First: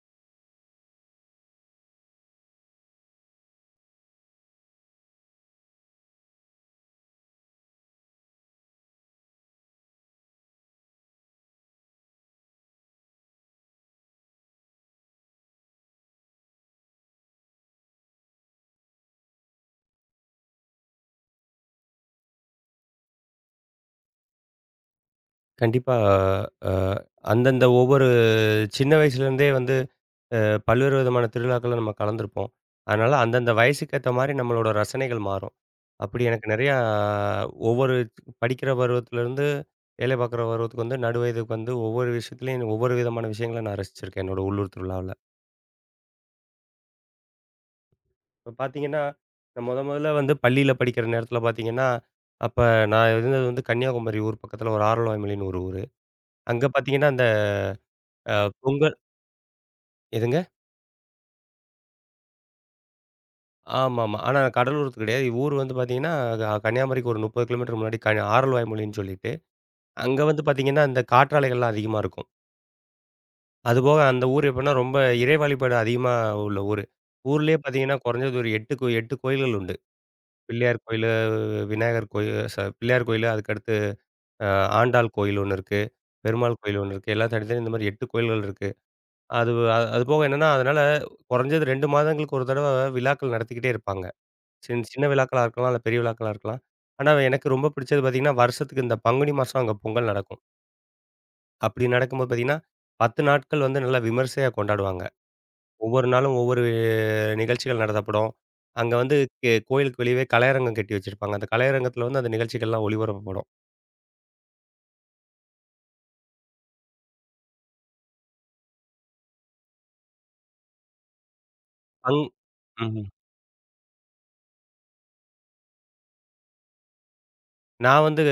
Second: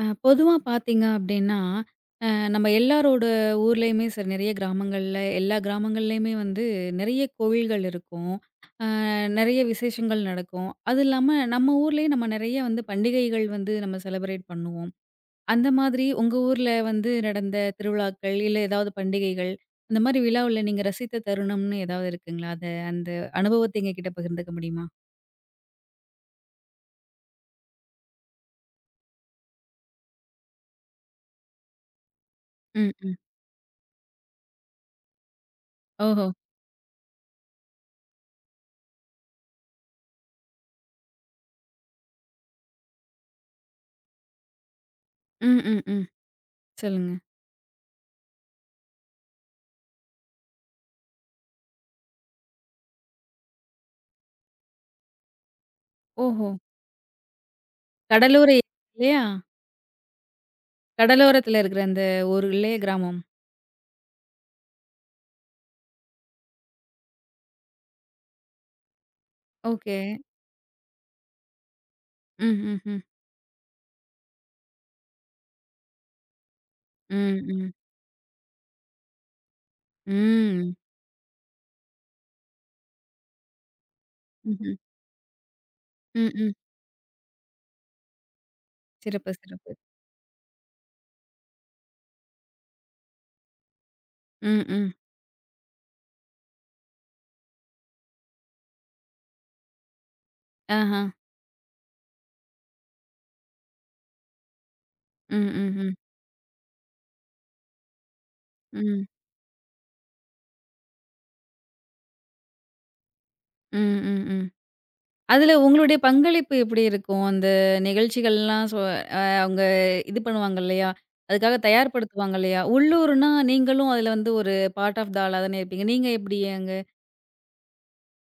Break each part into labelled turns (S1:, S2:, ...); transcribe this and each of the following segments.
S1: பொதுவா பார்த்தீங்க அப்டின்னா, அ நம்ம எல்லாரோட ஊர்லயுமே சரி நெறைய கிராமங்கள்ல எல்லா கிராமங்கள்லயுமே வந்து நெறைய கோவில்கள் இருக்கும். நெறைய விசேஷங்கள் நடக்கும். அது இல்லாம நம்ம ஊர்லயே நம்ம நெறைய வந்து பண்டிகைகள் வந்து நம்ம செலிப்ரேட் பண்ணுவோம். அந்த மாதிரி உங்க ஊர்ல வந்து நடந்த திருவிழாக்கள், இல்ல ஏதாவது பண்டிகைகள், அந்த மாரி விழாவுல நீங்க ரசித்த தருணம்னு ஏதாவது இருக்குங்களா? அந்த அனுபவத்த எங்ககிட்ட பகிர்ந்துக்க முடியுமா?
S2: கண்டிப்பா. அ அந்தந்த ஒவ்வொரு சின்ன வயசுலேருந்தே வந்து அ பல்வேறு விதமான திருவிழாக்கள்ல நம்ம கலந்துருப்போம்.
S1: ம், ம்.
S2: அதனால அந்தந்த வயசுக்கு ஏத்த மாரி நம்மளோட ரசனைகள் மாறும். அப்படி
S1: ஓஹோ!
S2: எனக்கு நெறையா ஒவ்வொரு படிக்கிற பருவத்திலேருந்து வேலை பார்க்குற பருவத்துக்கு வந்து நடு வயதுக்கு வந்து ஒவ்வொரு விஷயத்துலயும் ஒவ்வொரு விதமான விஷயங்கள நான் ரசிச்சிருக்கேன். என்னோட உள்ளூர் திருவிழாவுல.
S1: ம், ம், ம். சொல்லுங்க.
S2: இப்ப பார்த்தீங்கன்னா, நான் மொதல்ல வந்து பள்ளியில படிக்கிற நேரத்தில பார்த்தீங்கன்னா, அப்ப நான் இருந்தது வந்து கன்னியாகுமரி ஊர் பக்கத்தில ஒரு ஆரல்வாய்மொழின்னு ஒரு ஊரு.
S1: ஓஹோ!
S2: அங்க பார்த்தீங்கன்னா, அந்த அ
S1: கடலூர்
S2: பொங்கல்
S1: இல்லையா?
S2: எதுங்க?
S1: கடலோரத்துல இருக்கிற அந்த ஊர்லயே கிராமம்.
S2: ஆமாமா. ஆனா கடலூருக்கு கிடையாது. ஊர் வந்து பார்த்தீங்கன்னா, கன்னியாகுமரிக்கு ஒரு 30 கிலோமீட்டர் முன்னாடி ஆரல்வாய்மொழின்னு சொல்லிட்டு,
S1: ஓகே.
S2: அங்க வந்து பார்த்தீங்கன்னா, இந்த காற்றாலைகள்லாம் அதிகமா இருக்கும்.
S1: ம், ம், ம்.
S2: அதுபோக அந்த ஊர் எப்படின்னா, ரொம்ப இறை வழிபாடு அதிகமா உள்ள ஊரு.
S1: ம்,
S2: ஊர்லயே
S1: ம்.
S2: பார்த்தீங்கன்னா, குறைஞ்சது ஒரு 8 8 கோயில்கள் உண்டு.
S1: ம்.
S2: பிள்ளையார் கோயிலு, விநாயகர் கோயில் பிள்ளையார் கோயிலு, அதுக்கடுத்து அ
S1: ம்ஹ்ம்.
S2: ஆண்டாள் கோயில் ஒண்ணு இருக்கு.
S1: ம், ம்.
S2: பெருமாள் கோயில் ஒண்ணு இருக்கு. எல்லாம் தனித்தனி இந்த மாரி 8 கோயில்கள் இருக்கு.
S1: சிறப்பு,
S2: அது
S1: சிறப்பு.
S2: அது போக என்னன்னா, அதனால குறைஞ்சது 2 மாதங்களுக்கு ஒரு தடவ விழாக்கள் நடத்திக்கிட்டே இருப்பாங்க.
S1: ம், ம்.
S2: சின்ன விழாக்களா இருக்கலாம். இல்ல பெரிய விழாக்களா இருக்கலாம். ஆனா எனக்கு ரொம்ப பிடிச்சது பார்த்தீங்கன்னா, வருஷத்துக்கு இந்த பங்குனி மாசம் அங்க பொங்கல் நடக்கும்.
S1: ஆஹா.
S2: அப்படி நடக்கும்போது பார்த்தீங்கன்னா, 10 நாட்கள் வந்து நல்லா விமர்சையா கொண்டாடுவாங்க.
S1: ம், ம், ம்.
S2: ஒவ்வொரு நாளும் ஒவ்வொரு நிகழ்ச்சிகள் நடத்தப்படும். அங்க
S1: ம்.
S2: வந்து கோயிலுக்கு வெளியவே கலையரங்கம் கட்டி வச்சிருப்பாங்க. அந்த கலையரங்கத்துல வந்து அந்த நிகழ்ச்சிகள்லாம் ஒளிபரப்பப்படும்.
S1: ம், ம், ம். அதுல உங்களுடைய பங்களிப்பு எப்படி இருக்கும்? அந்த நிகழ்ச்சிகள்லாம் சொ அ அவங்க இது பண்ணுவாங்க இல்லையா? அதுக்காக
S2: அங்
S1: தயார்படுத்துவாங்க இல்லையா?
S2: ம்ஹ்ம்.
S1: உள்ளூர்னா நீங்களும் அதுல வந்து ஒரு பார்ட் ஆஃப் த ஆளா தானே இருப்பீங்க. நீங்க எப்படி அங்க?
S2: நான் வந்து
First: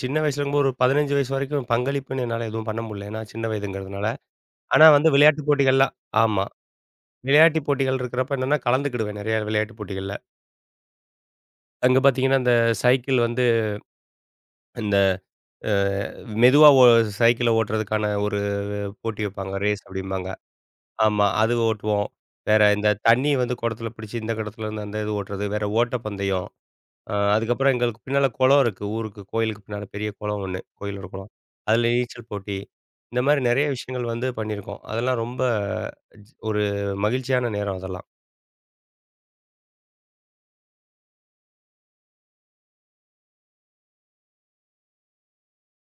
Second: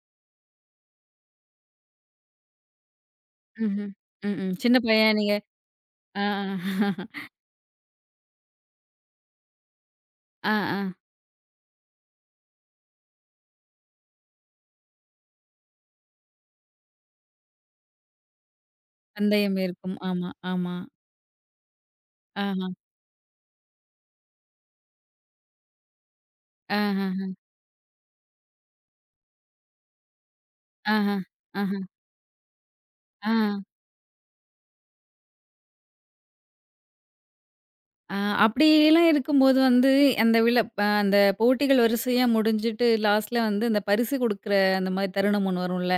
S2: சின்ன வயசுல இருக்கும்போது ஒரு 15 வயசு வரைக்கும் பங்களிப்புன்னு என்னால எதுவும் பண்ண முடியல. ஏன்னா சின்ன
S1: ம்ஹ்ம்.
S2: வயதுங்கிறதுனால.
S1: ம், ம். சின்ன
S2: ஆனா வந்து
S1: பையன் நீங்க.
S2: விளையாட்டு போட்டிகள்லாம்.
S1: ஆ,
S2: ஆமா.
S1: ஆ.
S2: விளையாட்டு போட்டிகள் இருக்கிறப்ப என்னன்னா, கலந்துக்கிடுவேன் நெறைய விளையாட்டு போட்டிகள்ல.
S1: ஆ, ஆ.
S2: அங்க பார்த்தீங்கன்னா, அந்த சைக்கிள் வந்து இந்த அ மெதுவா சைக்கிள ஓட்டுறதுக்கான ஒரு போட்டி வைப்பாங்க.
S1: பந்தயம்
S2: ரேஸ்
S1: இருக்கும்.
S2: அப்படிம்பாங்க.
S1: ஆமா, ஆமா.
S2: ஆமா. அது ஓட்டுவோம். வேற
S1: ஆ.
S2: இந்த தண்ணி வந்து குடத்துல பிடிச்சு இந்த குடத்துல இருந்து அந்த இது ஓட்டுறது. வேற ஓட்டப்பந்தயம்.
S1: ஆஹஹ,
S2: அதுக்கப்புறம் எங்களுக்கு பின்னால குளம் இருக்கு. ஊருக்கு கோயிலுக்கு பின்னால பெரிய குளம் ஒண்ணு. கோயிலோட
S1: ஆஹ,
S2: குளம்.
S1: ஆஹ,
S2: அதில நீச்சல் போட்டி. இந்த
S1: ஆ,
S2: மாரி நெறைய விஷயங்கள் வந்து பண்ணியிருக்கோம். அதெல்லாம் ரொம்ப ஒரு மகிழ்ச்சியான நேரம் அதெல்லாம்.
S1: ஆ. அப்படிலாம் இருக்கும்போது வந்து, அந்த விழ அ அந்த போட்டிகள் வரிசையா முடிஞ்சுட்டு லாஸ்ட்ல வந்து அந்த பரிசு குடுக்குற அந்த மாரி தருணம் ஒண்ணு வரும்ல.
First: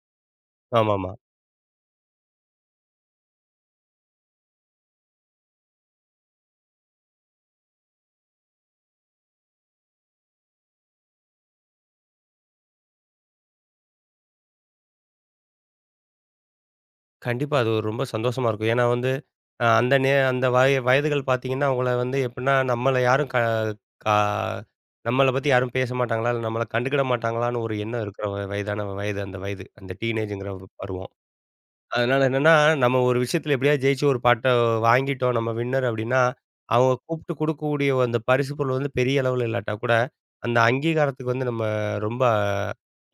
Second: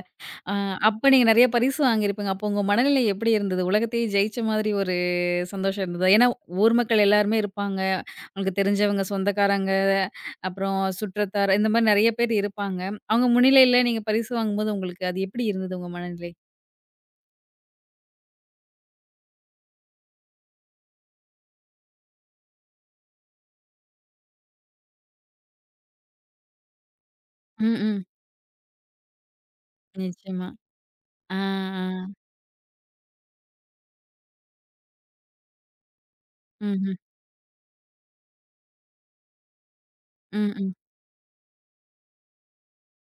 S1: அ அப்ப
S2: ஆமாமா.
S1: நீங்க நெறைய பரிசு வாங்கியிருப்பீங்க. அப்போ உங்க மனநிலை எப்படி இருந்தது? உலகத்தையே ஜெயிச்ச மாதிரி ஒரு சந்தோஷம் இருந்ததா? ஏன்னா ஊர் மக்கள் எல்லாருமே இருப்பாங்க. உங்களுக்கு தெரிஞ்சவங்க, சொந்தக்காரங்க, அப்புறம் சுற்றத்தார் இந்த மாரி நெறைய பேர் இருப்பாங்க. அவங்க முன்னிலையில நீங்க பரிசு வாங்கும்போது உங்களுக்கு அது எப்படி இருந்தது உங்க மனநிலை?
S2: கண்டிப்பா. அது ஒரு ரொம்ப சந்தோஷமா இருக்கும். ஏன்னா வந்து, அ அந்த நே அந்த வயதுகள் பார்த்தீங்கன்னா, அவங்கள வந்து எப்புட்ன்னா, நம்மள யாரும் க கா நம்மள பத்தி யாரும் பேச மாட்டாங்களா? இல்ல நம்மள கண்டுக்கிட மாட்டாங்களான்னு ஒரு
S1: ம்,
S2: எண்ணம்
S1: ம்.
S2: இருக்கிற வயதான வயது அந்த வயது. அந்த டீனேஜ்ங்கிற
S1: நிச்சயமா.
S2: ஒரு பருவம்.
S1: ஆ, ஆ.
S2: அதனால என்னன்னா, நம்ம ஒரு விஷயத்துல எப்படியாவது ஜெயிச்சு ஒரு பாட்ட வாங்கிட்டோம், நம்ம வின்னர் அப்படின்னா,
S1: ம்ஹ்ம்.
S2: அவங்க கூப்ட்டு குடுக்கக்கூடிய அந்த பரிசு பொருள் வந்து பெரிய அளவுல இல்லாட்டா கூட,
S1: ம்,
S2: அந்த
S1: ம்.
S2: அங்கீகாரத்துக்கு வந்து நம்ம ரொம்ப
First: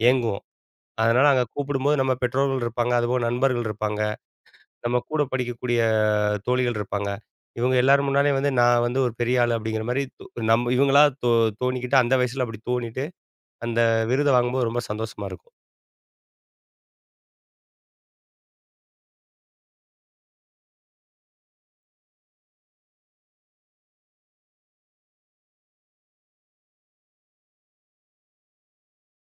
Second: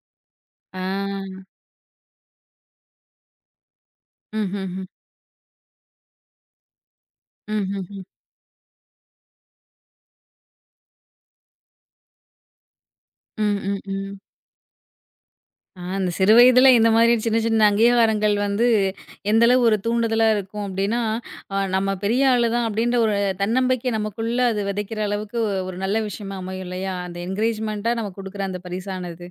S2: ஏங்குவோம்.
S1: ஆ.
S2: அதனால அங்க கூப்பிடும்போது நம்ம பெற்றோர்கள் இருப்பாங்க, அதுபோக நண்பர்கள் இருப்பாங்க.
S1: ம்ஹ்ஹ்ம்.
S2: நம்ம கூட படிக்கக்கூடிய தோழிகள் இருப்பாங்க. இவங்க
S1: ம்ஹ்ஹ்ம்.
S2: எல்லார் முன்னாலயும் வந்து நான் வந்து ஒரு பெரிய ஆளு அப்படிங்கிற மாரி நம்ம இவங்களா தோணிக்கிட்டு அந்த வயசுல அப்படி தோணிட்டு,
S1: ம், ம்,
S2: அந்த
S1: ம்.
S2: விருத வாங்கும்போது ரொம்ப சந்தோஷமா இருக்கும்.
S1: ஆ அந்த சிறு வயதில இந்த மாதிரி சின்ன சின்ன அங்கீகாரங்கள் வந்து எந்த அளவு ஒரு தூண்டுதலா இருக்கும் அப்டின்னா, நம்ம பெரிய ஆளு தான் அப்டின்ற ஒரு தன்னம்பிக்கை நமக்குள்ள அது விதைக்கிற அளவுக்கு ஒரு நல்ல விஷயமா அமையும் இல்லையா? அந்த என்கரேஜ்மென்ட்டா நம்ம குடுக்குற அந்த பரிசானது.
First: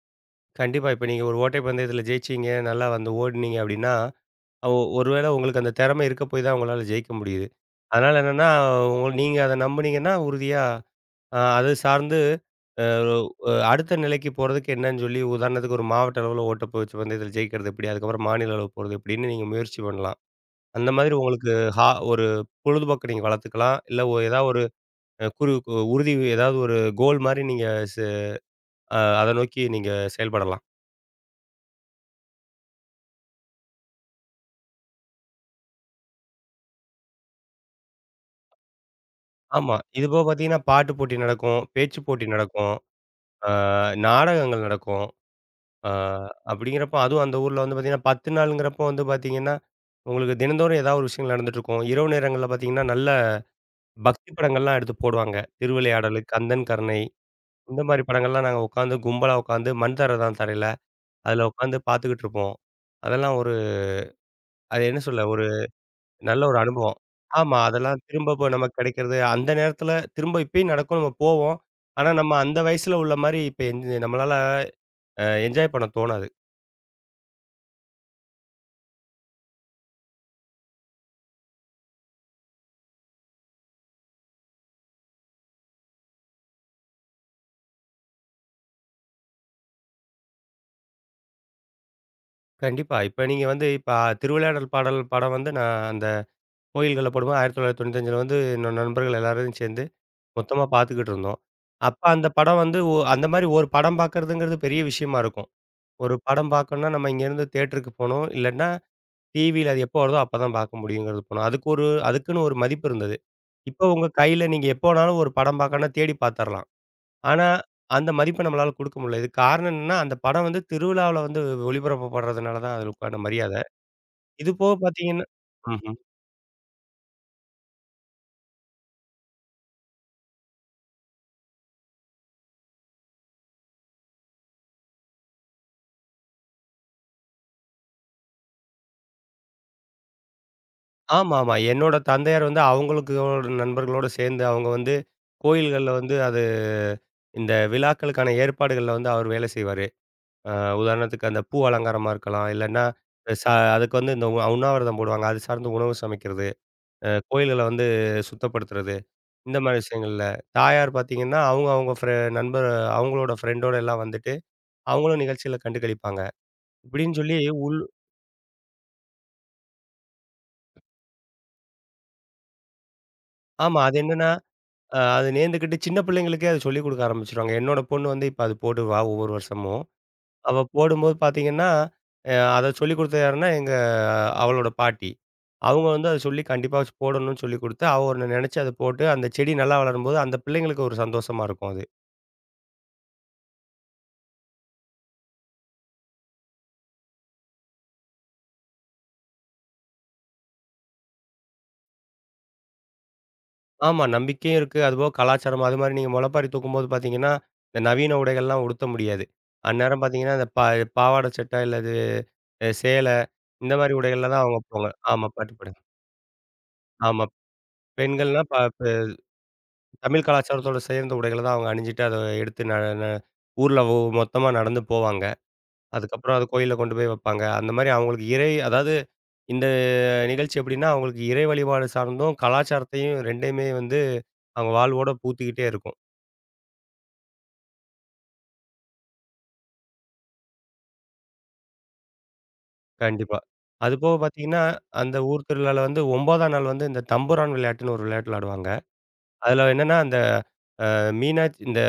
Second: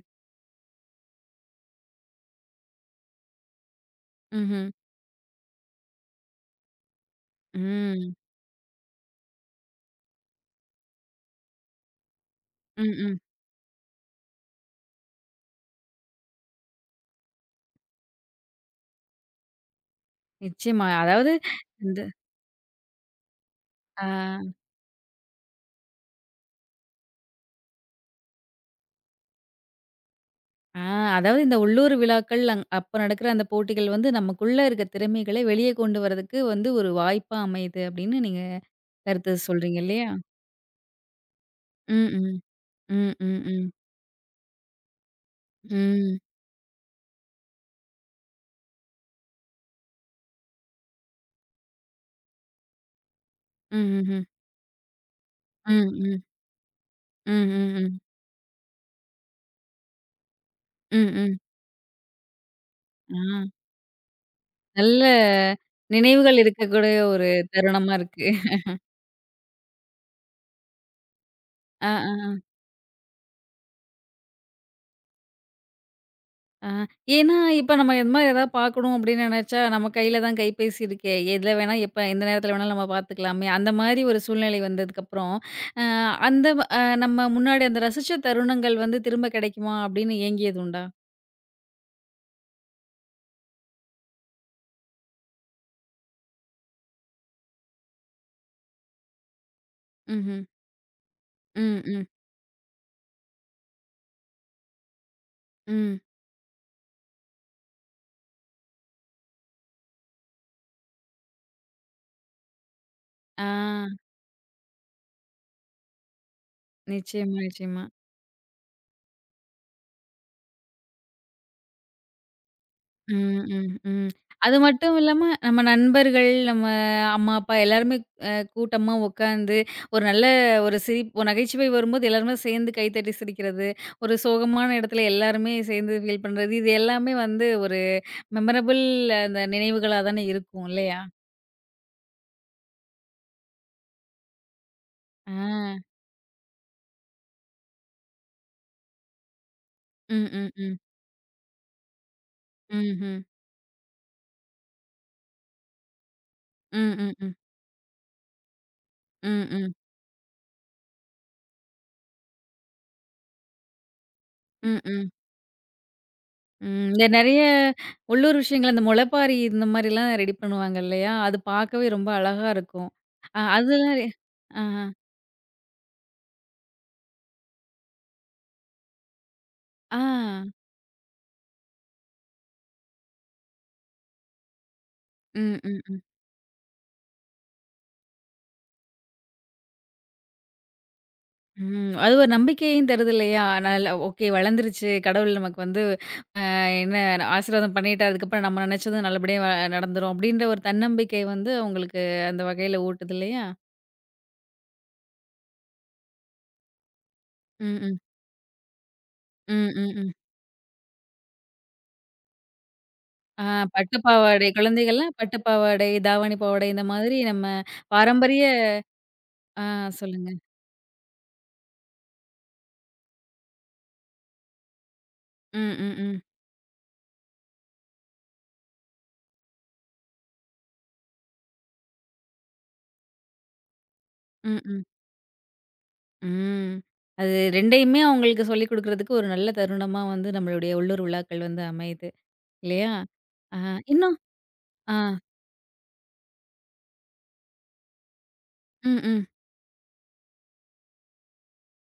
S2: கண்டிப்பா. இப்ப நீங்க ஒரு ஓட்டை பந்தயத்துல ஜெயிச்சீங்க, நல்லா வந்து ஓடுனீங்க அப்படின்னா,
S1: ம்ஹ்ம்.
S2: ஒ ஒருவேளை உங்களுக்கு அந்த திறமை இருக்க போய் தான் உங்களால ஜெயிக்க முடியுது.
S1: ம்.
S2: அதனால என்னன்னா, நீங்க அத நம்புனீங்கன்னா உறுதியா அது சார்ந்து அ
S1: ம், ம்.
S2: அ அடுத்த நிலைக்கு போறதுக்கு என்னன்னு சொல்லி உதாரணத்துக்கு ஒரு மாவட்ட அளவுல ஓட்டப்பயிற்சி பந்தயத்துல ஜெயிக்கிறது எப்படி? அதுக்கப்புறம் மாநில அளவு போறது எப்படின்னு நீங்க முயற்சி பண்ணலாம்.
S1: நிச்சயமா.
S2: அந்த மாதிரி உங்களுக்கு
S1: இந்த
S2: ஒரு பொழுதுபோக்க நீங்க வளர்த்துக்கலாம். இல்ல
S1: ஆ.
S2: ஏதாவது ஒரு அ குறு உறுதி ஏதாவது ஒரு கோல் மாரி நீங்க செ அ அத நோக்கி நீங்க செயல்படலாம்.
S1: ஆ அதாவது இந்த உள்ளூர் விழாக்கள் அப்ப நடக்கிற அந்த போட்டிகள் வந்து நமக்குள்ள இருக்க திறமைகளை வெளியே கொண்டு வரதுக்கு வந்து ஒரு வாய்ப்பா அமையுது அப்படின்னு நீங்க கருத்து
S2: ஆமா.
S1: சொல்றீங்க
S2: இது
S1: இல்லையா?
S2: போக பார்த்தீங்கன்னா, பாட்டு போட்டி நடக்கும், பேச்சு
S1: ம்,
S2: போட்டி
S1: ம்.
S2: நடக்கும்,
S1: ம், ம்,
S2: அ
S1: ம்.
S2: நாடகங்கள் நடக்கும். அ
S1: ம்.
S2: அப்படிங்கிறப்ப அதுவும் அந்த ஊர்ல வந்து பார்த்தீங்கன்னா, 10 நாளுங்கிறப்போ வந்து பார்த்தீங்கன்னா, உங்களுக்கு தினந்தோறும் ஏதாவது ஒரு விஷயங்கள் நடந்துட்டுருக்கும். இரவு நேரங்கள்ல பார்த்தீங்கன்னா, நல்ல
S1: ம்ஹ்ஹ்ம்.
S2: பக்தி படங்கள்லாம் எடுத்து போடுவாங்க.
S1: ம்,
S2: திருவிளையாடலு,
S1: ம்.
S2: கந்தன் கருணை
S1: ம், ம்,
S2: இந்த
S1: ம்.
S2: மாரி படங்கள்லாம் நாங்க உட்காந்து கும்பலா உட்காந்து மண் தான் தரையில
S1: ம், ம். ம்
S2: அதுல உட்காந்து பார்த்துக்கிட்டு இருப்போம். அதெல்லாம் ஒரு
S1: ஆ
S2: அது என்ன
S1: நல்ல
S2: சொல்ல ஒரு
S1: நினைவுகள்
S2: நல்ல ஒரு
S1: இருக்கக்கூடிய
S2: அனுபவம்.
S1: ஒரு
S2: ஆமா.
S1: தருணமா
S2: அதெல்லாம்
S1: இருக்கு.
S2: திரும்ப இப்ப நமக்கு கிடைக்கிறது, அந்த நேரத்துல திரும்ப இப்பயும் நடக்கும் நம்ம போவோம்.
S1: ஆ,
S2: ஆனா
S1: ஆ, ஆ.
S2: நம்ம அந்த வயசுல உள்ள மாரி இப்ப நம்மளால என்ஜாய் பண்ண தோணாது.
S1: ஆ, ஏன்னா இப்ப நம்ம இந்த மாரி ஏதாவது பார்க்கணும் அப்படின்னு நினைச்சா, நம்ம கையில தான் கைபேசி இருக்கே. எதுல வேணா, எப்ப எந்த நேரத்துல வேணாலும் நம்ம பார்த்துக்கலாமே. அந்த மாரி ஒரு சூழ்நிலை வந்ததுக்கப்புறம், அ அந்த அ நம்ம முன்னாடி அந்த ரசிச்ச தருணங்கள் வந்து திரும்ப கிடைக்குமா அப்படின்னு ஏங்கியது உண்டா?
S2: கண்டிப்பா. இப்ப நீங்க வந்து இப்ப திருவிளையாடல் பாடல் படம் வந்து நான் அந்த கோயில்கள்ல போடும்போது 1995ல வந்து என்னோட நண்பர்கள் எல்லாரும் சேர்ந்து
S1: ம்ஹ்ம்.
S2: மொத்தமா பார்த்துக்கிட்டு இருந்தோம்.
S1: ம்,
S2: அப்ப
S1: ம்,
S2: அந்த படம் வந்து அந்த மாரி ஒரு படம் பார்க்கறதுங்கிறது பெரிய விஷயமா இருக்கும்.
S1: ம்.
S2: ஒரு படம் பார்க்கணும்னா நம்ம இங்கேருந்து தியேட்டருக்கு போணும். இல்லன்னா டிவியில அது எப்போ வருதோ அப்பதான் பார்க்க முடியுங்கிறது போனோம். அதுக்கு ஒரு அதுக்குன்னு ஒரு மதிப்பு இருந்தது.
S1: ஆ,
S2: இப்போ உங்க கையில நீங்க எப்போ வேணாலும் ஒரு படம் பார்க்கணும்னா தேடி பார்த்துரலாம்.
S1: நிச்சயமா,
S2: ஆனா,
S1: நிச்சயமா.
S2: அந்த மதிப்ப நம்மளால குடுக்க முடியல. இதுக்கு காரணம் என்னன்னா, அந்த படம் வந்து திருவிழாவுல வந்து ஒளிபரப்பப்படுறதுனால தான் அதுக்கு உண்டான
S1: ம்,
S2: மரியாதை.
S1: ம், ம்.
S2: இது
S1: அது
S2: போக
S1: மட்டும் இல்லாம,
S2: பார்த்தீங்கன்னா.
S1: நம்ம
S2: ம்ஹ்ம்.
S1: நண்பர்கள், நம்ம அம்மா, அப்பா எல்லாருமே அ கூட்டமா உட்காந்து, ஒரு நல்ல ஒரு ஒரு நகைச்சுவை வரும்போது எல்லாருமே சேர்ந்து கைத்தட்டி சிரிக்கிறது. ஒரு சோகமான இடத்துல எல்லாருமே சேர்ந்து ஃபீல் பண்றது. இது எல்லாமே வந்து ஒரு மெமரபிள் அந்த நினைவுகளா தானே இருக்கும் இல்லையா?
S2: ஆமாமா. என்னோட தந்தையார் வந்து அவங்களுக்கு அவரோட நண்பர்களோட சேர்ந்து அவங்க வந்து
S1: ஆ.
S2: கோயில்கள்ல வந்து அது இந்த விழாக்களுக்கான ஏற்பாடுகள்ல வந்து அவர் வேலை செய்வாரு.
S1: ம், ம்,
S2: அ
S1: ம்.
S2: உதாரணத்துக்கு அந்த பூ அலங்காரமா இருக்கலாம். இல்லன்னா,
S1: ம்ஹ்ம்.
S2: ச அதுக்கு வந்து இந்த உண்ணாவிரதம் போடுவாங்க. அது சார்ந்த உணவு சமைக்கிறது.
S1: ம், ம், ம்.
S2: கோயில்கள வந்து சுத்தப்படுத்துறது.
S1: ம்,
S2: இந்த
S1: ம்.
S2: மாரி விஷயங்கள்ல. தாயார் பார்த்தீங்கன்னா, அவங்க அவங்க நண்பர் அவங்களோட ஃப்ரெண்டோட எல்லாம் வந்துட்டு,
S1: ம், ம்.
S2: அவங்களும் நிகழ்ச்சியில கண்டு களிப்பாங்க.
S1: ம். இந்த
S2: இப்படின்னு சொல்லி.
S1: நெறைய உள்ளூர் விஷயங்கள் அந்த முளைப்பாரி இந்த மாரிலாம் ரெடி பண்ணுவாங்க இல்லையா? அது பார்க்கவே ரொம்ப அழகா இருக்கும். அ
S2: ஆமா. அது
S1: அதெல்லாம் ரெ
S2: என்னன்னா,
S1: ஆஹா.
S2: அது நேர்ந்துக்கிட்டு சின்ன பிள்ளைங்களுக்கே அத சொல்லிக் குடுக்க ஆரம்பிச்சுருவாங்க. என்னோட பொண்ணு வந்து இப்ப அது போடுவா ஒவ்வொரு வருஷமும்.
S1: ஆ.
S2: அவ போடும்போது பார்த்தீங்கன்னா, அத சொல்லிக் குடுத்தது யாருன்னா, அவளோட பாட்டி.
S1: ம், ம்,
S2: அவங்க
S1: ம்,
S2: வந்து அத சொல்லி கண்டிப்பா வச்சு போடணும்னு சொல்லிக் குடுத்து, அவ ஒண்ணு நெனச்சு அத போட்டு, அந்த செடி நல்லா வளரும்போது, அந்த பிள்ளைங்களுக்கு ஒரு சந்தோஷமா இருக்கும் அது.
S1: ம். அது ஒரு நம்பிக்கையும் தருது இல்லையா? நல்ல ஓகே வளர்ந்துருச்சு. கடவுள் நமக்கு வந்து அ என்ன ஆசீர்வாதம் பண்ணிட்டாரு. அதுக்கப்புறம் நம்ம நினைச்சது நல்லபடியா நடந்துரும். அப்படின்ற ஒரு தன்னம்பிக்கை வந்து உங்களுக்கு அந்த வகையில ஊட்டுது இல்லையா?
S2: ஆமா. நம்பிக்கையும் இருக்கு. அதுபோக கலாச்சாரம் அது மாரி நீங்க முளைப்பாரி தூக்கும்போது பார்த்தீங்கன்னா,
S1: ம்,
S2: இந்த
S1: ம்.
S2: நவீன உடைகள்லாம் உடுத்த முடியாது.
S1: ம், ம்,
S2: அந்நேரம்
S1: ம்.
S2: பார்த்தீங்கன்னா, இந்த பாவாடை சட்டை இல்ல இது சேலை,
S1: ஆ
S2: இந்த மாரி
S1: பட்டு
S2: உடைகள்ல தான்
S1: பாவாடை
S2: அவங்க போவாங்க.
S1: குழந்தைகள்லாம்
S2: ஆமா.
S1: பட்டு
S2: பட்டுப்புடவை.
S1: பாவாடை, தாவணி பாவாடை இந்த மாதிரி
S2: ஆமா.
S1: நம்ம
S2: பெண்கள்னா
S1: பாரம்பரிய ஆ
S2: தமிழ்
S1: சொல்லுங்க.
S2: கலாச்சாரத்தோட சேர்ந்த உடைகள தான் அவங்க அணிஞ்சுட்டு, அத எடுத்து ந ந ஊர்ல மொத்தமா நடந்து போவாங்க.
S1: ம், ம், ம்.
S2: அதுக்கப்புறம் அது கோயில்ல கொண்டு போய் வைப்பாங்க. அந்த மாரி அவங்களுக்கு இறை அதாவது இந்த நிகழ்ச்சி எப்படின்னா, அவங்களுக்கு இறை வழிபாடு சார்ந்தும், கலாச்சாரத்தையும் 2யுமே வந்து
S1: ம்,
S2: அவங்க
S1: ம்.
S2: வாழ்வோட பூத்திக்கிட்டே இருக்கும்.
S1: ம். அது 2யுமே அவங்களுக்கு சொல்லிக் குடுக்குறதுக்கு ஒரு நல்ல தருணமா வந்து நம்மளுடைய உள்ளூர் விழாக்கள் வந்து அமையுது. இல்லையா?
S2: கண்டிப்பா.
S1: ஆ
S2: அதுபோக
S1: இன்னும்
S2: பார்த்தீங்கன்னா,
S1: ஆ.
S2: அந்த ஊர் திருவிழால வந்து 9ஆம் நாள் வந்து இந்த தம்புரான் விளையாட்டுன்னு ஒரு விளையாட்டு விளையாடுவாங்க.
S1: ம், ம்.
S2: அதுல என்னன்னா, அந்த மீனாட்சி இந்த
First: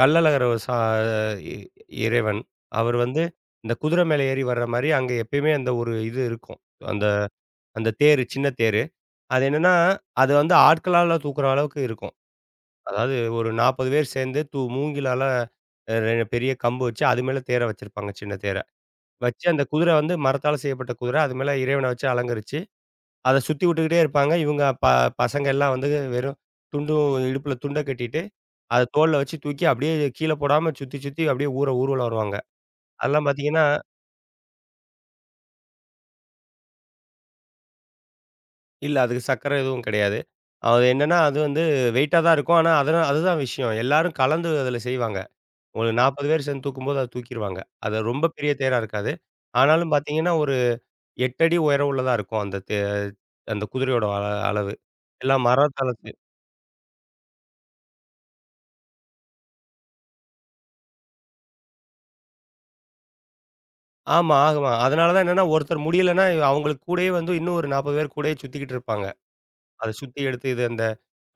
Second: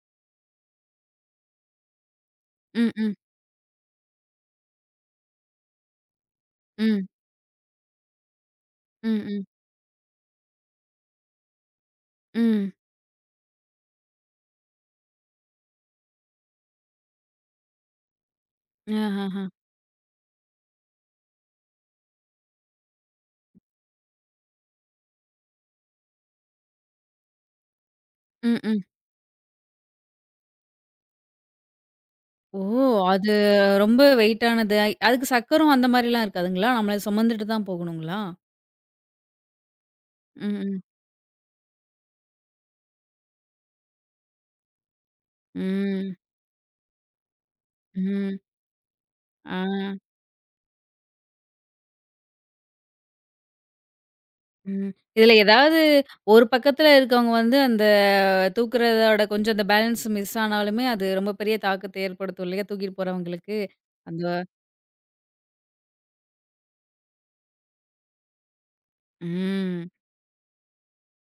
S2: கள்ளழகர் ஒரு சா இ இறைவன்.
S1: ம்,
S2: அவர்
S1: ம்.
S2: வந்து இந்த குதிரை மேல ஏறி வர்ற மாரி அங்க எப்பயுமே அந்த ஒரு இது இருக்கும். அந்த
S1: ம்.
S2: அந்த தேரு சின்ன தேரு.
S1: ம்,
S2: அது
S1: ம்.
S2: என்னன்னா, அது வந்து ஆட்களால தூக்குற அளவுக்கு இருக்கும்.
S1: ம்.
S2: அதாவது ஒரு 40 பேர் சேர்ந்து மூங்கிலால அ ரெ பெரிய கம்பு வச்சு அது மேல தேர வச்சிருப்பாங்க சின்ன தேர.
S1: ஆஹஹா.
S2: வச்சு அந்த குதிரை வந்து மரத்தால செய்யப்பட்ட குதிரை. அது மேல இறைவன வச்சு அலங்கரிச்சு, அத சுத்தி விட்டுக்கிட்டே இருப்பாங்க. இவங்க ப பசங்க எல்லாம் வந்து வெறும் துண்டும் இடுப்புல துண்ட கட்டிட்டு
S1: ம், ம்.
S2: அத தோள்ல வச்சு தூக்கி அப்படியே கீழ போடாம சுத்தி, சுத்தி அப்படியே ஊர்வலம் வருவாங்க.
S1: ஓ!
S2: அதெல்லாம்
S1: அது
S2: பார்த்தீங்கன்னா,
S1: ரொம்ப வெயிட்டானது. அதுக்கு சக்கரம் அந்த மாரிலாம் இருக்காதுங்களா? நம்மள சுமந்துட்டு தான் போகணுங்களா?
S2: இல்ல அதுக்கு சர்க்கரை எதுவும் கிடையாது.
S1: ம், ம்.
S2: அது என்னன்னா, அது வந்து வெயிட்டா தான் இருக்கும். ஆனா அதனா அதுதான் விஷயம். எல்லாரும் கலந்து அதில செய்வாங்க. ஒரு
S1: ம்.
S2: 40 பேர் சேர்ந்து தூக்கும்போது அத தூக்கிருவாங்க. அது ரொம்ப
S1: ம்.
S2: பெரிய தேரா இருக்காது.
S1: ஆ.
S2: ஆனாலும் பார்த்தீங்கன்னா, ஒரு 8 அடி உயரம் உள்ளதா இருக்கும். அந்த அந்த குதிரையோட அளவு.
S1: ம். இதுல
S2: எல்லாம்
S1: ஏதாவது
S2: மரத்தால
S1: ஒரு பக்கத்துல இருக்கவங்க வந்து அந்த தூக்குறதோட கொஞ்சம் அந்த பேலன்ஸ் மிஸ் ஆனாலுமே, அது ரொம்ப பெரிய தாக்கத்தை ஏற்படுத்தும் இல்லையா? தூக்கிட்டு போறவங்களுக்கு. அந்த
S2: ஆமா, ஆமா. அதனால தான் என்னன்னா, ஒருத்தர் முடியலன்னா, அவங்களுக்கு கூடயே வந்து இன்னும் ஒரு 40 பேர் கூடயே சுத்திக்கிட்டு இருப்பாங்க. அத
S1: ம்.
S2: சுத்தி எடுத்து இது அந்த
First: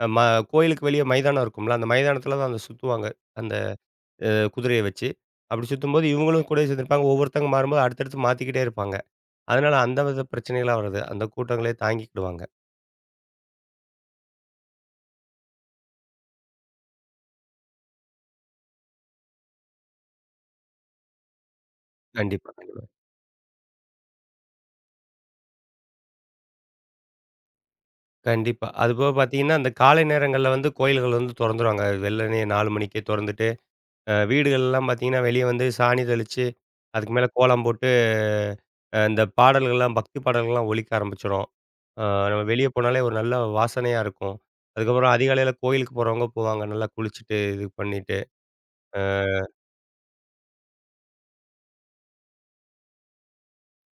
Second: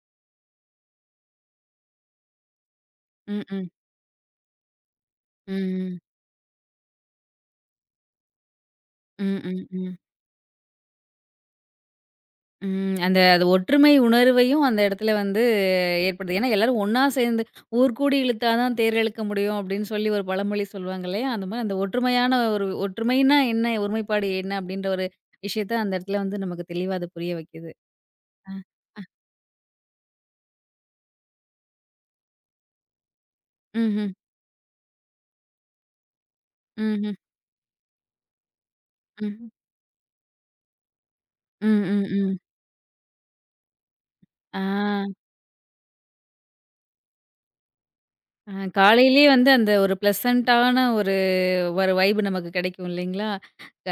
S2: அ ம கோயிலுக்கு வெளிய மைதானம் இருக்கும்ல, அந்த மைதானத்தில தான் அந்த சுத்துவாங்க.
S1: ம்,
S2: அந்த
S1: ம்.
S2: குதிரைய வச்சு. அப்படி
S1: ம், ம்.
S2: சுத்தும்போது இவங்களும் கூடயே சேர்ந்திருப்பாங்க. ஒவ்வொருத்தங்க மாறும்போது அடுத்தடுத்து மாத்திக்கிட்டே இருப்பாங்க.
S1: ம்,
S2: அதனால
S1: ம்.
S2: அந்த வித பிரச்சனைகளா வராது. அந்த கூட்டங்களே தாங்கிக்கிடுவாங்க.
S1: ம். அந்த அது ஒற்றுமை உணர்வையும் அந்த இடத்துல வந்து ஏற்படுது. ஏன்னா எல்லாரும் ஒண்ணா சேர்ந்து ஊர்கூடி இழுத்தா தான் தேர் இழுக்க முடியும் அப்படின்னு சொல்லி ஒரு பழமொழி சொல்லுவாங்க இல்லையா? அந்த மாரி அந்த ஒற்றுமையான
S2: கண்டிப்பா,
S1: ஒரு
S2: கண்டிப்பா.
S1: ஒற்றுமைன்னா என்ன? ஒருமைப்பாடு என்ன? அப்படின்ற ஒரு விஷயத்த அந்த இடத்துல வந்து நமக்கு தெளிவா அது புரிய வைக்குது. அ.
S2: கண்டிப்பா. அதுபோக பார்த்தீங்கன்னா, அந்த காலை நேரங்கள்ல வந்து கோயில்கள் வந்து தொறந்துருவாங்க. வெள்ளனே 4 மணிக்கே தொறந்துட்டு
S1: ம்ஹ்ம்.
S2: வீடுகள்லாம் பார்த்தீங்கன்னா, வெளிய வந்து சாணி தெளிச்சு,
S1: ம்ஹ்ம்.
S2: அதுக்கு மேல கோலம் போட்டு, இந்த
S1: ம்.
S2: பாடல்கள்லாம் பக்தி பாடல்கள்லாம் ஒலிக்க ஆரம்பிச்சுரும்.
S1: ம்,
S2: அ
S1: ம், ம்.
S2: நம்ம வெளிய போனாலே ஒரு நல்ல வாசனையா இருக்கும்.
S1: ஆ,
S2: அதுக்கப்புறம் அதிகாலையில கோயிலுக்கு போறவங்க போவாங்க. நல்லா குளிச்சுட்டு, இது பண்ணிட்டு. அ
S1: காலையிலயே வந்து அந்த ஒரு பிளசன்ட்டான ஒரு ஒரு வைப் நமக்கு கிடைக்கும் இல்லைங்களா?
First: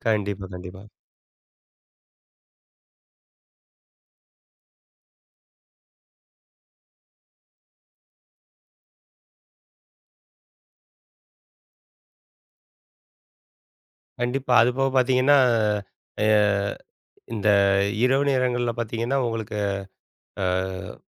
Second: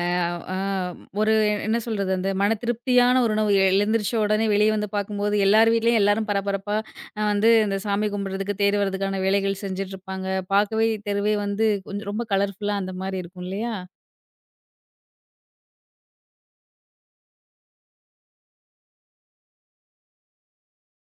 S1: அ
S2: கண்டிப்பா,
S1: ஆ
S2: கண்டிப்பா.
S1: ஒரு என்ன சொல்றது? அந்த மன திருப்தியான ஒரு உணவு எழுந்திரிச்ச உடனே வெளியே வந்து பார்க்கும்போது, எல்லார் வீட்லயும் எல்லாரும் பரபரப்பா வந்து இந்த சாமி கும்பிடுறதுக்கு, தேர் வர்றதுக்கான வேலைகள் செஞ்சுட்ருப்பாங்க. பார்க்கவே தெருவே வந்து கொஞ்சம் ரொம்ப கலர்ஃபுல்லா அந்த மாரி இருக்கும் இல்லையா?
S2: கண்டிப்பா. அதுபோக பார்த்தீங்கன்னா, அ இந்த இரவு நேரங்கள்ல பார்த்தீங்கன்னா, உங்களுக்கு அ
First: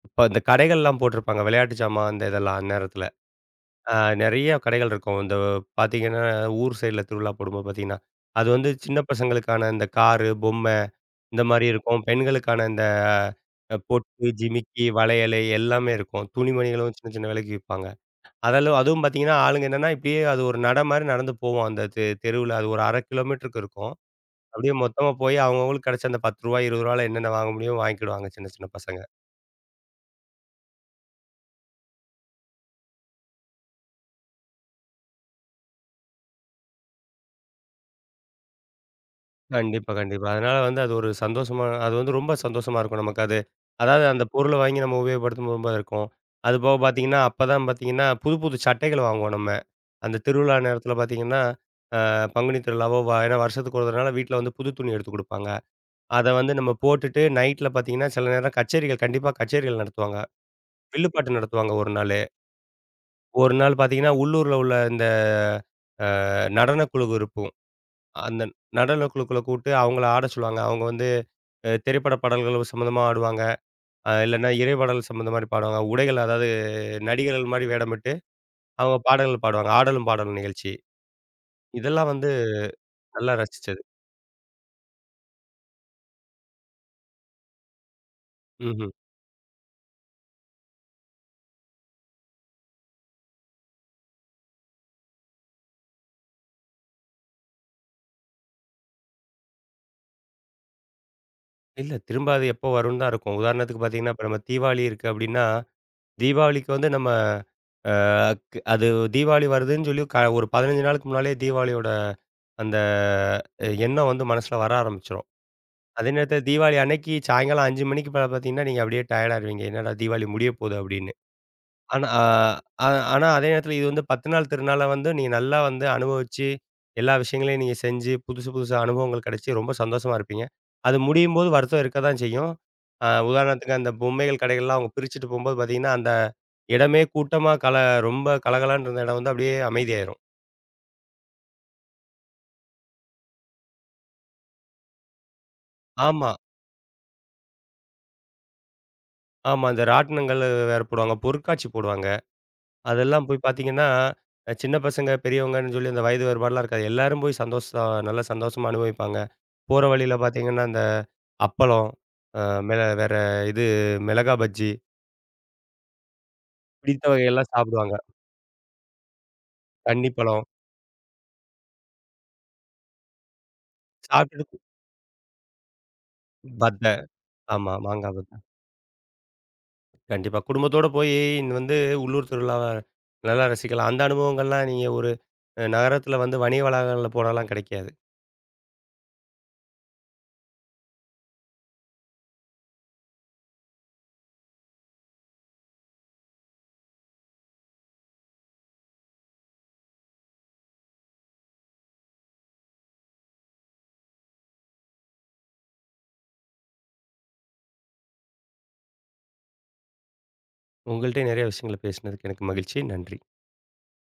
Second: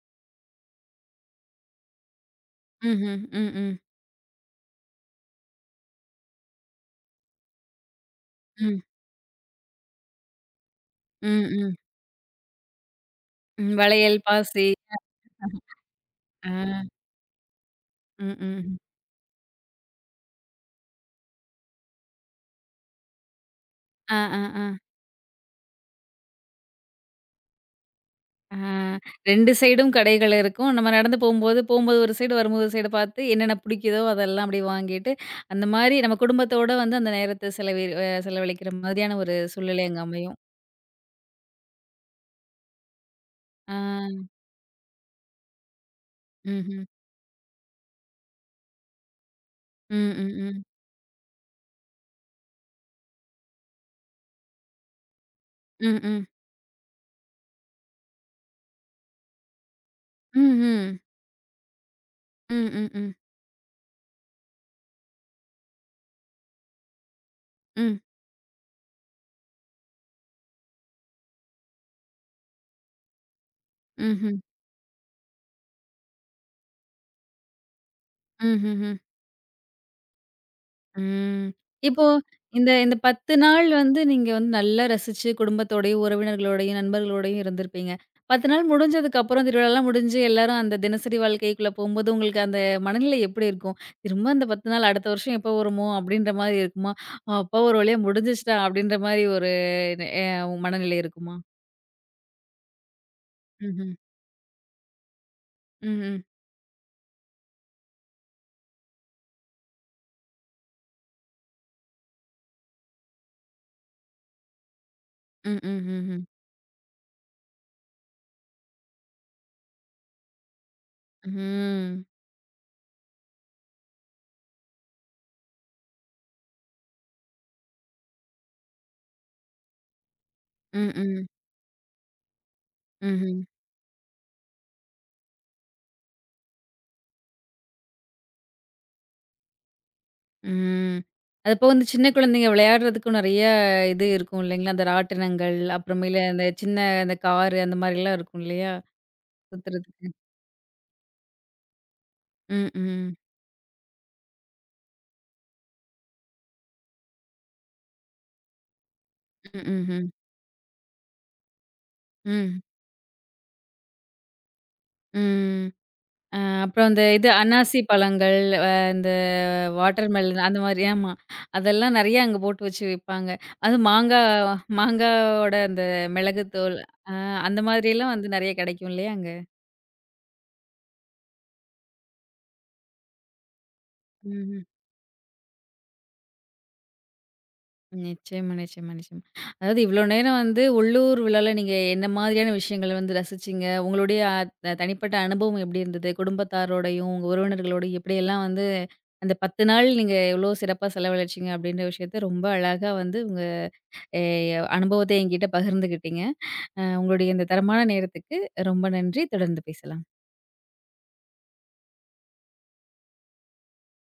S2: இப்ப இந்த கடைகள்லாம் போட்டிருப்பாங்க. விளையாட்டு ஜாமான் அந்த இதெல்லாம் அந்நேரத்தில.
S1: ம்ஹ்ம். ம், ம்,
S2: நெறைய கடைகள் இருக்கும். இந்த பார்த்தீங்கன்னா, ஊர் சைடுல திருவிழா போடும்போது பார்த்தீங்கன்னா, அது
S1: ம்,
S2: வந்து
S1: ம்,
S2: சின்ன பசங்களுக்கான இந்த காரு, பொம்மை இந்த
S1: ம்.
S2: மாரி
S1: ம்.
S2: இருக்கும். பெண்களுக்கான இந்த
S1: ம். வளையல்,
S2: பொட்டு,
S1: பாசி.
S2: ஜிமிக்கி, வளையலு எல்லாமே இருக்கும்.
S1: ஆ.
S2: துணிமணிகளும் சின்ன சின்ன விலைக்கு விப்பாங்க.
S1: ம், ம்.
S2: அதெல்லாம் அதுவும் பார்த்தீங்கன்னா, ஆளுங்க என்னன்னா, இப்படியே அது ஒரு மாரி நடந்து போவோம். அந்த தெருவுல அது ஒரு 1/2 கிலோமீட்டருக்கு இருக்கும்.
S1: ஆ, ஆ, ஆ.
S2: அப்படியே மொத்தமா போய் அவங்கவங்களுக்கு கிடைச்ச அந்த ரூ. 10, ரூ. 20ல என்னென்ன வாங்க முடியுமோ வாங்கிக்கிடுவாங்க சின்ன
S1: ஆ
S2: சின்ன பசங்க.
S1: 2 சைடும் கடைகள் இருக்கும். நம்ம நடந்து போம்போது, போம்போது ஒரு சைடு, வரும்போது ஒரு சைடு பார்த்து என்னென்ன பிடிக்குதோ அதெல்லாம் அப்படியே வாங்கிட்டு, அந்த மாரி நம்ம குடும்பத்தோட வந்து அந்த நேரத்த செலவி அ செலவழிக்கிற மாதிரியான ஒரு சூழ்நிலை
S2: கண்டிப்பா,
S1: அங்க
S2: கண்டிப்பா.
S1: அமையும்.
S2: அதனால வந்து அது ஒரு சந்தோஷமா அது வந்து ரொம்ப சந்தோஷமா இருக்கும் நமக்கு அது.
S1: ஆ.
S2: அதாவது அந்த பொருள வாங்கி நம்ம உபயோகப்படுத்தும் போது இருக்கும். அதுபோக
S1: ம்ஹ்ம்.
S2: பார்த்தீங்கன்னா, அப்பதான் பார்த்தீங்கன்னா, புது புது சட்டைகள் வாங்குவோம் நம்ம.
S1: ம்,
S2: அந்த
S1: ம்,
S2: திருவிழா
S1: ம்.
S2: நேரத்தில பார்த்தீங்கன்னா, அ பங்குனி திருவிழாவோ ஏன்னா வருஷத்துக்கு ஒரு தடவனால வீட்ல வந்து புது துணி எடுத்து குடுப்பாங்க.
S1: ம்,
S2: அத
S1: ம்.
S2: வந்து நம்ம போட்டுட்டு நைட்ல பார்த்தீங்கன்னா, சில நேரம் கச்சேரிகள் கண்டிப்பா கச்சேரிகள் நடத்துவாங்க.
S1: ம்ஹ்ம்.
S2: வில்லுப்பாட்டு நடத்துவாங்க ஒரு நாளு.
S1: ம், ம், ம்.
S2: ஒரு நாள் பார்த்தீங்கன்னா, உள்ளூர்ல உள்ள இந்த நடனக்குழு இருக்கும்.
S1: ம்.
S2: அந்த நடன குழுக்கள கூப்பிட்டு அவங்கள ஆட சொல்லுவாங்க. அவங்க வந்து திரைப்பட பாடல்கள் சம்மந்தமா ஆடுவாங்க.
S1: ம்ஹ்ம்.
S2: இல்லன்னா இறைபாடல் சம்மந்த மாரி பாடுவாங்க. உடைகள் அதாவது நடிகர்கள் மாரி வேடமிட்டு
S1: ம்ஹ்ம்.
S2: அவங்க பாடல்கள் பாடுவாங்க. ஆடலும் பாடலும் நிகழ்ச்சி.
S1: ம். இப்போ
S2: இதெல்லாம் வந்து
S1: இந்த இந்த
S2: நல்லா
S1: 10 நாள்
S2: ரசிச்சது.
S1: வந்து நீங்க வந்து நல்லா ரசிச்சு குடும்பத்தோடயும், உறவினர்களோடயும், நண்பர்களோடயும் இருந்திருப்பீங்க. 10 நாள்
S2: ம்ஹ்ம்.
S1: முடிஞ்சதுக்கு அப்புறம் திருவிழாலாம் முடிஞ்சு எல்லாரும் அந்த தினசரி வாழ்க்கைக்குள்ள போம்போது, உங்களுக்கு அந்த மனநிலை எப்படி இருக்கும்? திரும்ப அந்த 10 நாள் அடுத்த வருஷம் எப்போ வருமோ? அப்படின்ற மாரி இருக்குமா? "அப்பா ஒரு வழியா முடிஞ்சிருச்சுடா" அப்படின்ற மாரி ஒரு அ மனநிலை இருக்குமா?
S2: இல்ல திரும்ப அது எப்போ வரும்னு தான் இருக்கும். உதாரணத்துக்கு
S1: ம்ஹ்ம்.
S2: பார்த்தீங்கன்னா, இப்ப நம்ம தீபாவளி இருக்கு அப்டின்னா,
S1: ம்ஹ்ம்.
S2: தீபாவளிக்கு வந்து நம்ம அ க் அது தீபாவளி வருதுன்னு சொல்லி ஒரு 15 நாளுக்கு முன்னாலயே தீபாவளியோட அந்த எண்ணம் வந்து மனசுல வர ஆரம்பிச்சுரும்.
S1: ம், ம், ம்,
S2: அதே
S1: ம், ம்.
S2: நேரத்தில தீபாவளி அன்னைக்கு சாயங்காலம் 5 மணிக்கு மேல பார்த்தீங்கன்னா, நீங்க அப்படியே டயர்டா ஆயிருவீங்க. என்னடா தீபாவளி முடிய போது அப்படின்னு.
S1: ம்.
S2: ஆனா அ அ ஆனா அதே நேரத்தில இது வந்து 10 நாள் திருநாள வந்து நீங்க நல்லா வந்து அனுபவிச்சு, எல்லா விஷயங்களையும் நீங்க செஞ்சு, புதுசு புதுசா அனுபவங்கள் கிடைச்சு ரொம்ப சந்தோஷமா இருப்பீங்க.
S1: ம்,
S2: அது
S1: ம்.
S2: முடியும்போது வருத்தம் இருக்க தான் செய்யும்.
S1: ம்ஹ்ம்.
S2: உதாரணத்துக்கு அந்த பொம்மைகள் கடைகள்லாம் அவங்க பிரிச்சுட்டு போம்போது பார்த்தீங்கன்னா, அந்த இடமே கூட்டமா ரொம்ப கலகலன்னு இருந்த இடம் வந்து அப்படியே அமைதியாயிரும்.
S1: ம். அது போக இந்த சின்ன குழந்தைங்க விளையாடுறதுக்கும் நெறைய இது இருக்கும் இல்லைங்களா? அந்த ராட்டினங்கள், அப்புறமேலு
S2: ஆமா,
S1: அந்த சின்ன அந்த காரு அந்த மாரிலாம் இருக்கும் இல்லையா?
S2: ஆமா. அந்த
S1: சுத்துறதுக்கு.
S2: ராட்டினங்கள் வேற போடுவாங்க. பொருட்காட்சி போடுவாங்க.
S1: ம், ம்.
S2: அதெல்லாம் போய் பார்த்தீங்கன்னா, சின்ன பசங்க, பெரியவங்கன்னு சொல்லி அந்த வயது வேறுபாடுலாம் இருக்காது. எல்லாரும் போய் நல்லா சந்தோஷமா அனுபவிப்பாங்க.
S1: ம்,
S2: போற
S1: ம்ஹ்ம்.
S2: வழியில பார்த்தீங்கன்னா, அந்த அப்பளம், அ
S1: ம்,
S2: மெள வேற இது மிளகா பஜ்ஜி,
S1: ம். அ அப்புறம் அந்த
S2: பிடித்த
S1: இது
S2: வகையெல்லாம்
S1: அன்னாசி
S2: சாப்பிடுவாங்க.
S1: பழங்கள், அ இந்த
S2: தண்ணிப்பழம்
S1: வாட்டர்மெலன் அந்த மாரி ஆமா. அதெல்லாம் நெறைய அங்க போட்டு வச்சு விப்பாங்க. அது மாங்கா
S2: சாப்பிட்டுட்டு
S1: மாங்காவோட அந்த மிளகுத்தூள்,
S2: பத்த.
S1: அ அந்த
S2: ஆமா, மாங்கா
S1: மாதிரியெல்லாம்
S2: பத்த.
S1: வந்து நெறைய கெடைக்கும் இல்லையா அங்க?
S2: கண்டிப்பா. குடும்பத்தோட போயி வந்து உள்ளூர் திருவிழாவ நல்லா ரசிக்கலாம். அந்த
S1: ம்.
S2: அனுபவங்கள்லாம் நீங்க ஒரு நகரத்தில வந்து வணிக வளாகங்கள்ல போனாலாம் கிடைக்காது.
S1: நிச்சயமா, நிச்சயமா, நிச்சயமா. அதாவது இவ்ளோ நேரம் வந்து உள்ளூர் விழால நீங்க என்ன மாதிரியான விஷயங்கள வந்து ரசிச்சீங்க? உங்களுடைய அ த தனிப்பட்ட அனுபவம் எப்படி இருந்தது? குடும்பத்தாரோடையும், உங்க உறவினர்களோடையும் எப்படியெல்லாம் வந்து அந்த 10 நாள் நீங்க எவ்ளோ சிறப்பா செலவழிச்சீங்க? அப்படின்ற விஷயத்த ரொம்ப அழகா வந்து உங்க எ அனுபவத்த என்கிட்ட பகிர்ந்துக்கிட்டீங்க. உங்களுடைய இந்த தரமான நேரத்துக்கு ரொம்ப நன்றி. தொடர்ந்து பேசலாம்.
S2: உங்கள்ட்டயும் நெறைய விஷயங்கள பேசினதுக்கு எனக்கு மகிழ்ச்சி. நன்றி.